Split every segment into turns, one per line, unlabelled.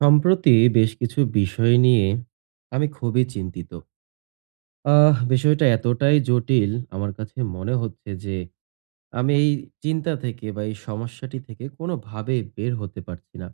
সম্প্রতি বেশ কিছু বিষয় নিয়ে আমি খুবই চিন্তিত। বিষয়টা এতটাই জটিল আমার কাছে মনে হচ্ছে যে আমি এই চিন্তা থেকে বা এই সমস্যাটি থেকে কোনোভাবে বের হতে পারছি না।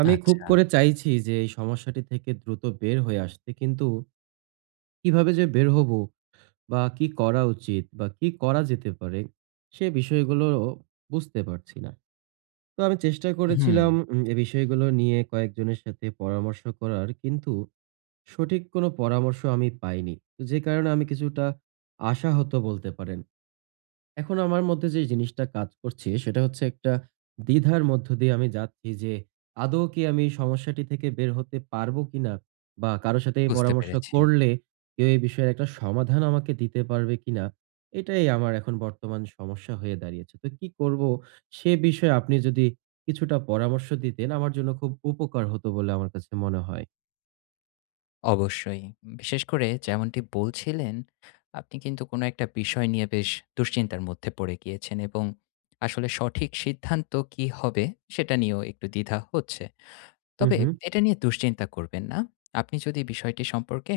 আমি খুব
আচ্ছা।
করে চাইছি যে এই সমস্যাটি থেকে দ্রুত বের হয়ে আসতে, কিন্তু কিভাবে যে বের হবো বা কি করা উচিত বা কি করা যেতে পারে সে বিষয়গুলো বুঝতে পারছি না। তো আমি চেষ্টা
হুম,
করেছিলাম এ বিষয়গুলো নিয়ে কয়েকজনের সাথে পরামর্শ করার, কিন্তু সঠিক কোনো পরামর্শ আমি পাইনি। তো যে কারণে আমি কিছুটা আশাহত বলতে পারেন। এখন আমার মধ্যে যে জিনিসটা কাজ করছে সেটা হচ্ছে একটা দ্বিধার মধ্য দিয়ে আমি যাচ্ছি, যে আদৌ কি আমি এই সমস্যাটি থেকে বের হতে পারবো কিনা? বা কারো সাথে এই
বুঝতে
পরামর্শ
পেরেছি।
করলে কেউ এই বিষয়ের একটা সমাধান আমাকে দিতে পারবে কিনা? এটাই আমার এখন বর্তমান সমস্যা হয়ে দাঁড়িয়েছে। তো কি করবো সে বিষয়ে আপনি যদি কিছুটা পরামর্শ দিতেন আমার জন্য খুব উপকার হতো বলে আমার কাছে মনে হয়।
অবশ্যই। বিশেষ করে যেমনটি বলছিলেন, আপনি কিন্তু কোনো একটা বিষয় নিয়ে বেশ দুশ্চিন্তার মধ্যে পড়ে গিয়েছেন এবং আসলে সঠিক সিদ্ধান্ত কী হবে সেটা নিয়েও একটু দ্বিধা হচ্ছে।
হু,
তবে
হু।
এটা নিয়ে দুশ্চিন্তা করবেন না। আপনি যদি বিষয়টি সম্পর্কে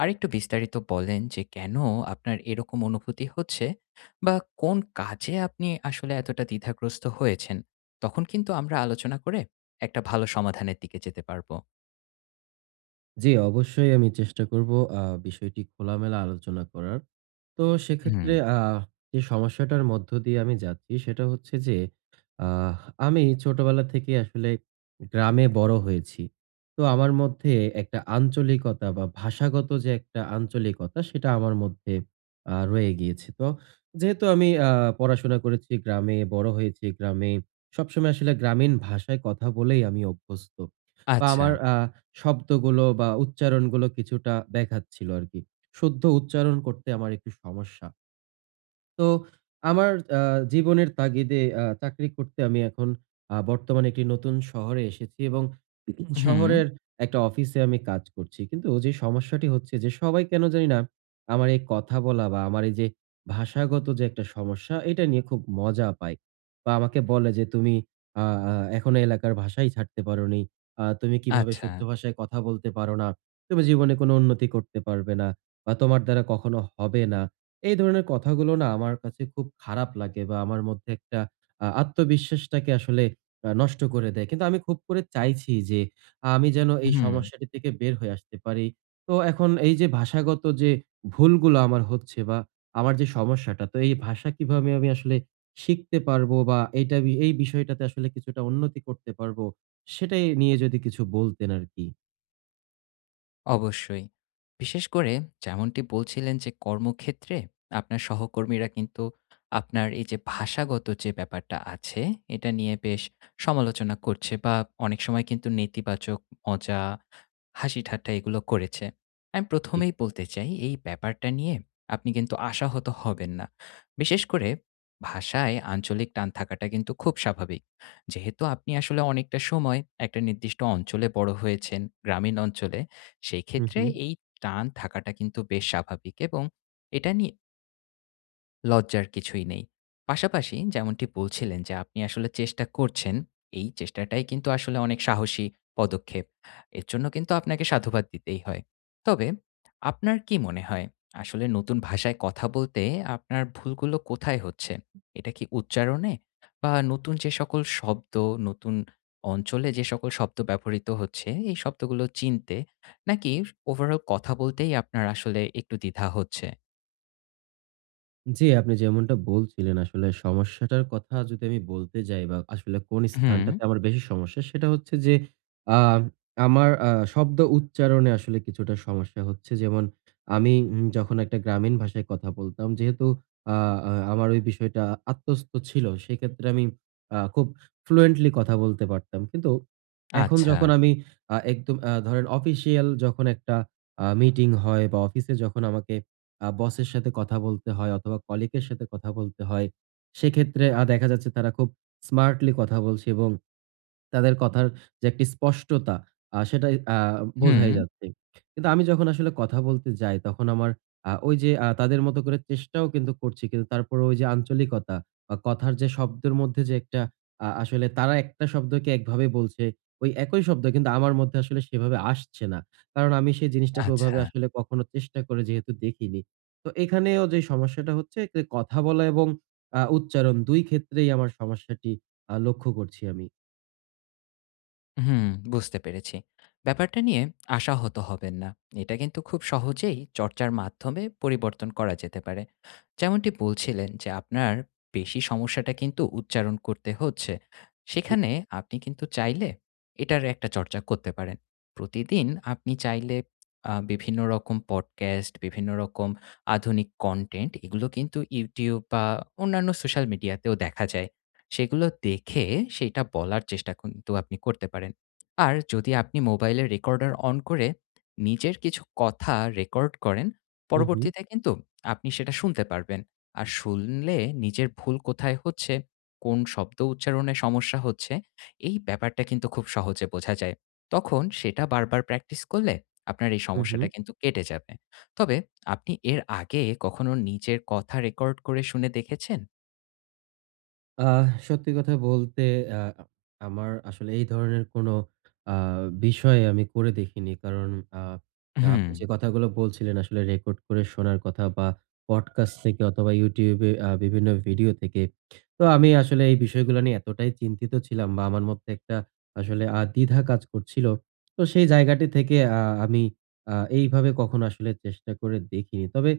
আরেকটু বিস্তারিত বলেন যে কেন আপনার এরকম অনুভূতি হচ্ছে বা কোন কাজে আপনি আসলে এতটা দ্বিধাগ্রস্ত হয়েছেন, তখন কিন্তু আমরা আলোচনা করে একটা ভালো সমাধানের দিকে যেতে পারব।
জি, অবশ্যই আমি চেষ্টা করব বিষয়টি খোলামেলা আলোচনা করার। তো
হুম।
সেক্ষেত্রে যে সমস্যাটার মধ্য দিয়ে আমি যাচ্ছি সেটা হচ্ছে যে, আহ, আমি ছোটবেলা থেকে আসলে গ্রামে বড় হয়েছি। তো আমার মধ্যে একটা আঞ্চলিকতা বা ভাষাগত যে একটা আঞ্চলিকতা সেটা আমার মধ্যে রয়ে গিয়েছে। তো যেহেতু আমি পড়াশোনা করেছি গ্রামে, বড় হয়েছি গ্রামে, সবসময় আসলে গ্রামীণ ভাষায় কথা বলেই আমি অভ্যস্ত। বা
আচ্ছা।
আমার শব্দগুলো বা উচ্চারণগুলো কিছুটা ব্যাঘাত ছিল আরকি। শুদ্ধ উচ্চারণ করতে আমার একটু সমস্যা। তো আমার আ জীবনের তাগিদে চাকরি করতে আমি এখন বর্তমানে একটি নতুন শহরে এসেছি এবং
হুম,
শহরের একটা অফিসে আমি কাজ করছি। কিন্তু যে সমস্যাটি হচ্ছে যে সবাই কেন জানি না আমার এই কথা বলা বা আমার এই যে ভাষাগত যে একটা সমস্যা, এটা নিয়ে খুব মজা পায়। বা আমাকে বলে যে, "তুমি আ আ এখনো এলাকার ভাষাই ছাড়তে পারোনি। তুমি কিভাবে
আচ্ছা।
শুদ্ধ ভাষায় কথা বলতে পারো না? তুমি জীবনে কোনো উন্নতি করতে পারবে না বা তোমার দ্বারা কখনো হবে না।" এই ধরনের কথাগুলো না আমার কাছে খুব খারাপ লাগে বা আমার মধ্যে একটা আত্মবিশ্বাসটাকে আসলে নষ্ট করে দেয়। কিন্তু আমি খুব করে চাইছি যে আমি যেন এই
হুম।
সমস্যাটি থেকে বের হয়ে আসতে পারি। তো এখন এই যে ভাষাগত যে ভুলগুলো আমার হচ্ছে বা আমার যে সমস্যাটা, তো এই ভাষা কিভাবে আমি আসলে শিখতে পারবো বা এইটা এই বিষয়টাতে আসলে কিছুটা উন্নতি করতে পারবো, সেটাই নিয়ে যদি কিছু বলতেন আরকি?
অবশ্যই। বিশেষ করে যেমনটি বলছিলেন যে কর্মক্ষেত্রে আপনার সহকর্মীরা কিন্তু আপনার এই যে ভাষাগত যে ব্যাপারটা আছে, এটা নিয়ে বেশ সমালোচনা করছে বা অনেক সময় কিন্তু নেতিবাচক মজা, হাসি-ঠাট্টা এগুলো করেছে। আমি ১ম
জি।
এই বলতে চাই এই ব্যাপারটা নিয়ে আপনি কিন্তু আশাহত হবেন না। বিশেষ করে ভাষায় আঞ্চলিক টান থাকাটা কিন্তু খুব স্বাভাবিক। যেহেতু আপনি আসলে অনেকটা সময় একটা নির্দিষ্ট অঞ্চলে বড় হয়েছেন, গ্রামীণ অঞ্চলে। সেই
হু,
ক্ষেত্রে
হু।
এই টান থাকাটা কিন্তু বেশ স্বাভাবিক এবং এটা নিয়ে লজ্জার কিছুই নেই। পাশাপাশি যেমনটি বলছিলেন যে আপনি আসলে চেষ্টা করছেন, এই চেষ্টাটাই কিন্তু আসলে অনেক সাহসী পদক্ষেপ। এর জন্য কিন্তু আপনাকে সাধুবাদ দিতেই হয়। তবে আপনার কি মনে হয় আসলে নতুন ভাষায় কথা বলতে আপনার ভুলগুলো কোথায় হচ্ছে? এটা কি উচ্চারণে? বা নতুন যে সকল শব্দ, নতুন অঞ্চলে যে সকল শব্দ ব্যবহৃত হচ্ছে, এই শব্দগুলো চিনতে? নাকি ওভারঅল কথা বলতেই আপনার আসলে একটু দ্বিধা হচ্ছে?
জি, আপনি যেমনটা বলছিলেন, আসলে সমস্যাটার কথা যদি আমি বলতে যাই বা আসলে কোন
হুম,
স্থানটাতে আমার বেশি সমস্যা সেটা হচ্ছে যে, আ আমার শব্দ উচ্চারণে আসলে কিছুটা সমস্যা হচ্ছে। যেমন আমি যখন একটা গ্রামীণ ভাষায় কথা বলতাম, যেহেতু আ আ আমার ওই বিষয়টা আত্মস্থ ছিল সেক্ষেত্রে আমি খুব ফ্লুয়েন্টলি কথা বলতে পারতাম। কিন্তু এখন
আচ্ছা।
যখন আমি একদম ধরেন অফিসিয়াল যখন একটা মিটিং হয় বা অফিসে যখন আমাকে বসের সাথে কথা বলতে হয় অথবা কলিগের সাথে কথা বলতে হয়। সেক্ষেত্রে দেখা যাচ্ছে তারা খুব স্মার্টলি কথা বলছে এবং তাদের কথার যে একটি স্পষ্টতা সেটাই
হুম,
বোঝাই যাচ্ছে। কিন্তু আমি যখন আসলে কথা বলতে যাই তখন আমার ওই যে তাদের মতো করে চেষ্টাও কিন্তু করছি। কিন্তু তারপরে ওই যে আঞ্চলিকতা বা কথার যে শব্দের মধ্যে যে একটা আসলে তারা একটা শব্দকে একভাবে বলছে, ওই একই শব্দ কিন্তু আমার মধ্যে আসলে সেভাবে আসছে না। কারণ আমি সেই জিনিসটাকে
আচ্ছা।
ওভাবে আসলে কখনো চেষ্টা করে যেহেতু দেখিনি। তো এখানেও যে সমস্যাটা হচ্ছে যে কথা বলা এবং উচ্চারণ ২ ক্ষেত্রেই আমার সমস্যাটি লক্ষ্য করছি আমি।
হুম, বুঝতে পেরেছি। ব্যাপারটা নিয়ে আশাহত হবেন না। এটা কিন্তু খুব সহজেই চর্চার মাধ্যমে পরিবর্তন করা যেতে পারে। যেমনটি বলছিলেন যে আপনার বেশি সমস্যাটা কিন্তু উচ্চারণ করতে হচ্ছে। সেখানে আপনি কিন্তু চাইলে এটার একটা চর্চা করতে পারেন। প্রতিদিন আপনি চাইলে বিভিন্ন রকম পডকাস্ট, বিভিন্ন রকম আধুনিক কনটেন্ট এগুলো কিন্তু YouTube বা অন্যান্য সোশ্যাল মিডিয়াতেও দেখা যায়। সেগুলো দেখে সেইটা বলার চেষ্টা কিন্তু আপনি করতে পারেন। আর যদি আপনি মোবাইলে রেকর্ডার অন করে নিজের কিছু কথা রেকর্ড করেন,
হুম, হুম,
পরবর্তীতে কিন্তু আপনি সেটা শুনতে পারবেন। আর শুনলে নিজের ভুল কোথায় হচ্ছে, কোন শব্দ উচ্চারণে সমস্যা হচ্ছে, এই ব্যাপারটা কিন্তু খুব সহজে বোঝা যায়। তখন সেটা বারবার প্র্যাকটিস করলে আপনার এই
হুম, হুম।
সমস্যাটা কিন্তু কেটে যাবে। তবে আপনি এর আগে কখনো নিজের কথা রেকর্ড করে শুনে দেখেছেন?
সত্যি কথা বলতে আ আমার আসলে এই ধরনের কোনো আ বিষয় আমি করে দেখিনি। কারণ আ
হুম,
আপনি যে কথাগুলো বলছিলেন, আসলে রেকর্ড করে শোনার কথা বা পডকাস্ট থেকে অথবা YouTube এ বিভিন্ন ভিডিও থেকে। তো আমি আসলে এই বিষয়গুলো নিয়ে এতটাই চিন্তিত ছিলাম বা আমার মধ্যে একটা আসলে দ্বিধা কাজ করছিল। তো সেই জায়গাটি থেকে আমি এইভাবে কখনো আসলে চেষ্টা করে দেখিনি। তবে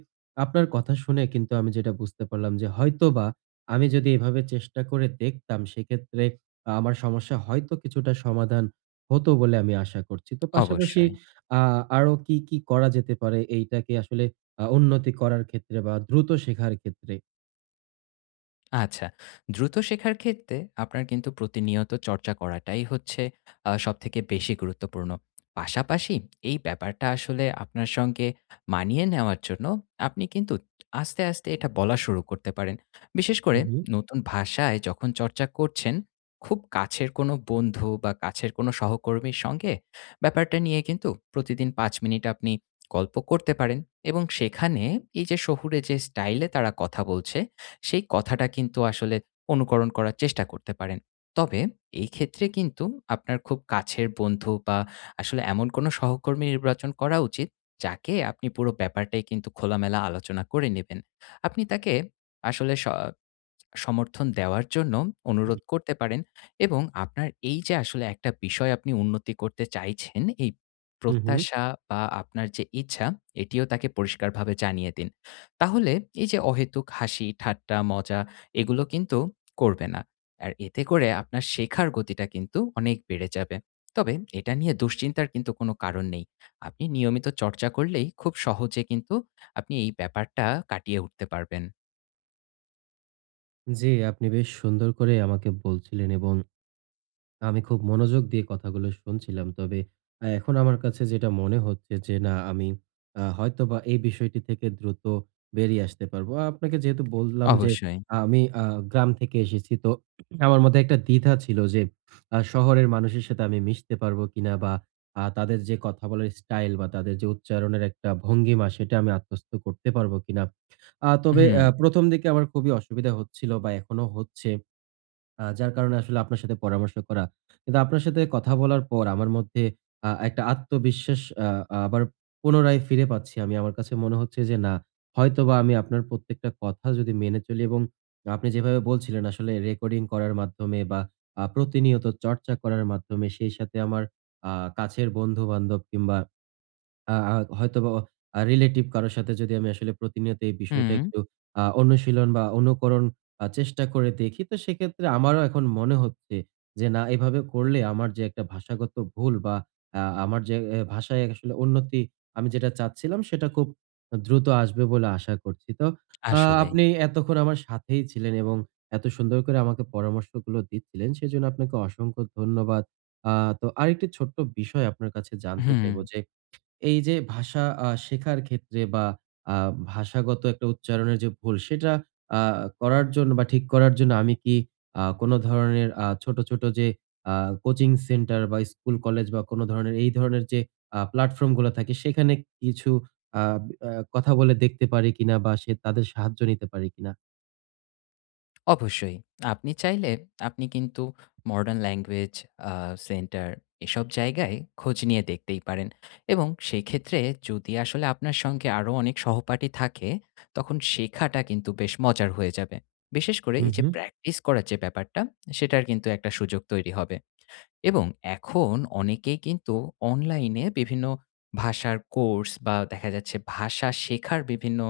আপনার কথা শুনে কিন্তু আমি যেটা বুঝতে পারলাম যে হয়তোবা আমি যদি এভাবে চেষ্টা করে দেখতাম সেক্ষেত্রে আমার সমস্যা হয়তো কিছুটা সমাধান হতো বলে আমি আশা করছি। তো পাশাপাশি
অবশ্যই।
আ আরো কি, কি করা যেতে পারে এইটাকে আসলে উন্নতি করার ক্ষেত্রে বা দ্রুত শেখার ক্ষেত্রে?
আচ্ছা। দ্রুত শেখার ক্ষেত্রে আপনার কিন্তু প্রতিনিয়ত চর্চা করাটাই হচ্ছে সবথেকে বেশি গুরুত্বপূর্ণ। পাশাপাশি এই ব্যাপারটা আসলে আপনার সঙ্গে মানিয়ে নেওয়ার জন্য আপনি কিন্তু আস্তে, আস্তে এটা বলা শুরু করতে পারেন। বিশেষ
হু,
করে
হু,
নতুন ভাষায় যখন চর্চা করছেন, খুব কাছের কোনো বন্ধু বা কাছের কোনো সহকর্মীর সঙ্গে ব্যাপারটা নিয়ে কিন্তু প্রতিদিন ৫ মিনিট আপনি গল্প করতে পারেন এবং সেখানে এই যে শহুরে যে স্টাইলে তারা কথা বলছে সেই কথাটা কিন্তু আসলে অনুকরণ করার চেষ্টা করতে পারেন। তবে এই ক্ষেত্রে কিন্তু আপনার খুব কাছের বন্ধু বা আসলে এমন কোনো সহকর্মী নির্বাচন করা উচিত, যাকে আপনি পুরো ব্যাপারটাই কিন্তু খোলামেলা আলোচনা করে নেবেন। আপনি তাকে আসলে সমর্থন দেওয়ার জন্য অনুরোধ করতে পারেন এবং আপনার এই যে আসলে একটা বিষয় আপনি উন্নতি করতে চাইছেন, এই
হু, হু।
প্রত্যাশা বা আপনার যে ইচ্ছা, এটিও তাকে পরিষ্কারভাবে জানিয়ে দিন। তাহলে এই যে অহেতুক হাসি, ঠাট্টা, মজা এগুলো কিন্তু করবে না। আর এতে করে আপনার শেখার গতিটা কিন্তু অনেক বেড়ে যাবে। তবে এটা নিয়ে দুশ্চিন্তার কিন্তু কোনো কারণ নেই। আপনি নিয়মিত চর্চা করলেই খুব সহজে কিন্তু আপনি এই ব্যাপারটা কাটিয়ে উঠতে পারবেন।
জি, আপনি বেশ সুন্দর করে আমাকে বলছিলেন এবং আমি খুব মনোযোগ দিয়ে কথাগুলো শুনছিলাম। তবে এখন আমার কাছে যেটা মনে হচ্ছে যে না, আমি হয়তোবা এই বিষয়টি থেকে দ্রুত বেরিয়ে আসতে পারবো। আপনাকে যেহেতু বললাম যে
অবশ্যই।
আমি গ্রাম থেকে এসেছি, তো আমার মধ্যে একটা দ্বিধা ছিল যে শহরের মানুষের সাথে আমি মিশতে পারবো কিনা বা তাদের যে কথা বলার স্টাইল বা তাদের যে উচ্চারণের একটা ভঙ্গিমা সেটা আমি আত্মস্থ করতে পারবো কিনা। তবে
হুম।
১ম দিকে আমার খুবই অসুবিধা হচ্ছিল বা এখনো হচ্ছে। যার কারণে আসলে আপনার সাথে পরামর্শ করা। কিন্তু আপনার সাথে কথা বলার পর আমার মধ্যে একটা আত্মবিশ্বাস আবার পুনরায় ফিরে পাচ্ছি আমি। আমার কাছে মনে হচ্ছে যে না, হয়তোবা আমি আপনার প্রত্যেকটা কথা যদি মেনে চলি এবং আপনি যেভাবে বলছিলেন, আসলে রেকর্ডিং করার মাধ্যমে বা প্রতিনিয়ত চর্চা করার মাধ্যমে সেই সাথে আমার আ কাছের বন্ধু-বান্ধব কিংবা আ আ হয়তোবা রিলেটিভ কারো সাথে যদি আমি আসলে প্রতিনিয়ত এই
হুম,
বিষয়টা একটু অনুশীলন বা অনুকরণ চেষ্টা করে দেখি, তো সেক্ষেত্রে আমারও এখন মনে হচ্ছে যে না, এভাবে করলে আমার যে একটা ভাষাগত ভুল বা আমার যে এ ভাষায় আসলে উন্নতি আমি যেটা চাচ্ছিলাম সেটা খুব দ্রুত আসবে বলে আশা করছি। তো আ
আসলেই।
আপনি এতক্ষণ আমার সাথেই ছিলেন এবং এত সুন্দর করে আমাকে পরামর্শগুলো দিচ্ছিলেন, সেজন্য আপনাকে অসংখ্য ধন্যবাদ। আ তো আরেকটি ছোট্ট বিষয় আপনার কাছে জানতে
হুম,
চাইবো, যে এই যে ভাষা শেখার ক্ষেত্রে বা আ ভাষাগত একটা উচ্চারণের যে ভুল সেটা আ করার জন্য বা ঠিক করার জন্য আমি কি কোন ধরনের ছোট, ছোট যে আ কোচিং সেন্টার বা স্কুল, কলেজ বা কোন ধরনের এই ধরনের যে প্ল্যাটফর্ম গুলো থাকে সেখানে কিছু আ আ কথা বলে দেখতে পারি কিনা বা সে তাদের সাহায্য নিতে পারি কিনা?
অবশ্যই। আপনি চাইলে আপনি কিন্তু মডার্ন ল্যাঙ্গুয়েজ আ সেন্টার এসব জায়গায় খোঁজ নিয়ে দেখতেই পারেন। এবং সেক্ষেত্রে যদি আসলে আপনার সঙ্গে আরো অনেক সহপাঠী থাকে, তখন শেখাটা কিন্তু বেশ মজার হয়ে যাবে। বিশেষ করে
হু,
এই যে
হু,
প্র্যাকটিস করার যে ব্যাপারটা, সেটার কিন্তু একটা সুযোগ তৈরি হবে। এবং এখন অনেকেই কিন্তু অনলাইনে বিভিন্ন ভাষার কোর্স বা দেখা যাচ্ছে ভাষা শেখার বিভিন্ন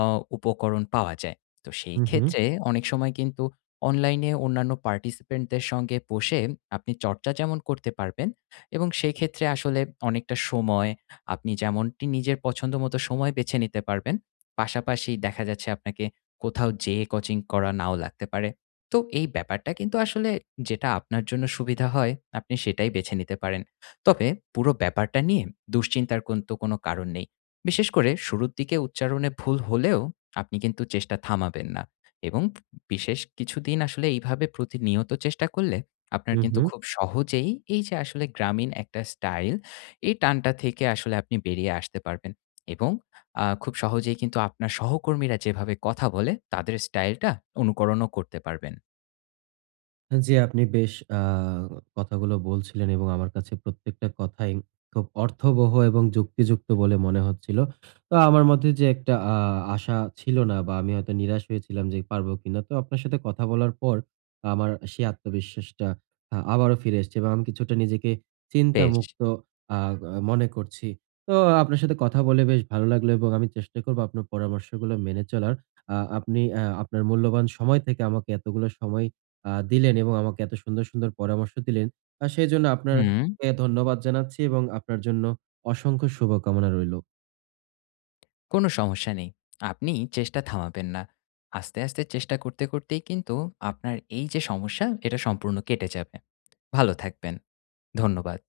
আ উপকরণ পাওয়া যায়। তো সেই
হু, হু,
ক্ষেত্রে অনেক সময় কিন্তু অনলাইনে অন্যান্য পার্টিসিপেন্টদের সঙ্গে বসে আপনি চর্চা যেমন করতে পারবেন এবং সেক্ষেত্রে আসলে অনেকটা সময় আপনি যেমনটি নিজের পছন্দমতো সময় বেছে নিতে পারবেন। পাশাপাশি দেখা যাচ্ছে আপনাকে কোথাও যেয়ে কোচিং করা নাও লাগতে পারে। তো এই ব্যাপারটা কিন্তু আসলে যেটা আপনার জন্য সুবিধা হয় আপনি সেটাই বেছে নিতে পারেন। তবে পুরো ব্যাপারটা নিয়ে দুশ্চিন্তার কিন্তু কোনো কারণ নেই। বিশেষ করে শুরুর দিকে উচ্চারণে ভুল হলেও আপনি কিন্তু চেষ্টা থামাবেন না এবং বিশেষ কিছুদিন আসলে এইভাবে প্রতিনিয়ত চেষ্টা করলে আপনার
হু,
কিন্তু
হু।
খুব সহজেই এই যে আসলে গ্রামীণ একটা স্টাইল, এই টানটা থেকে আসলে আপনি বেরিয়ে আসতে পারবেন এবং খুব সহজেই কিন্তু আপনার সহকর্মীরা যেভাবে কথা বলে তাদের স্টাইলটা অনুকরণও করতে পারবেন।
জি, আপনি বেশ কথাগুলো বলছিলেন এবং আমার কাছে প্রত্যেকটা কথাই খুব অর্থবহ এবং যুক্তিযুক্ত বলে মনে হচ্ছিল। তো আমার মধ্যে যে একটা আশা ছিল না বা আমি হয়তো নিরাশ হয়েছিলাম যে পারবো কিনা। তো আপনার সাথে কথা বলার পর আমার সেই আত্মবিশ্বাসটা আবারও ফিরে এসেছে এবং আমি কিছুটা নিজেকে
বেশ।
চিন্তামুক্ত আ মনে করছি। তো আপনার সাথে কথা বলে বেশ ভালো লাগলো এবং আমি চেষ্টা করব আপনার পরামর্শগুলো মেনে চলার। আপনি আপনার মূল্যবান সময় থেকে আমাকে এতগুলো সময় দিলেন এবং আমাকে এত সুন্দর, সুন্দর পরামর্শ দিলেন। সেজন্য আপনার
হুম।
কে ধন্যবাদ জানাচ্ছি এবং আপনার জন্য অসংখ্য শুভকামনা রইল।
কোনো সমস্যা নেই। আপনি চেষ্টা থামাবেন না। আস্তে, আস্তে চেষ্টা করতে, করতেই কিন্তু আপনার এই যে সমস্যা, এটা সম্পূর্ণ কেটে যাবে। ভালো থাকবেন। ধন্যবাদ।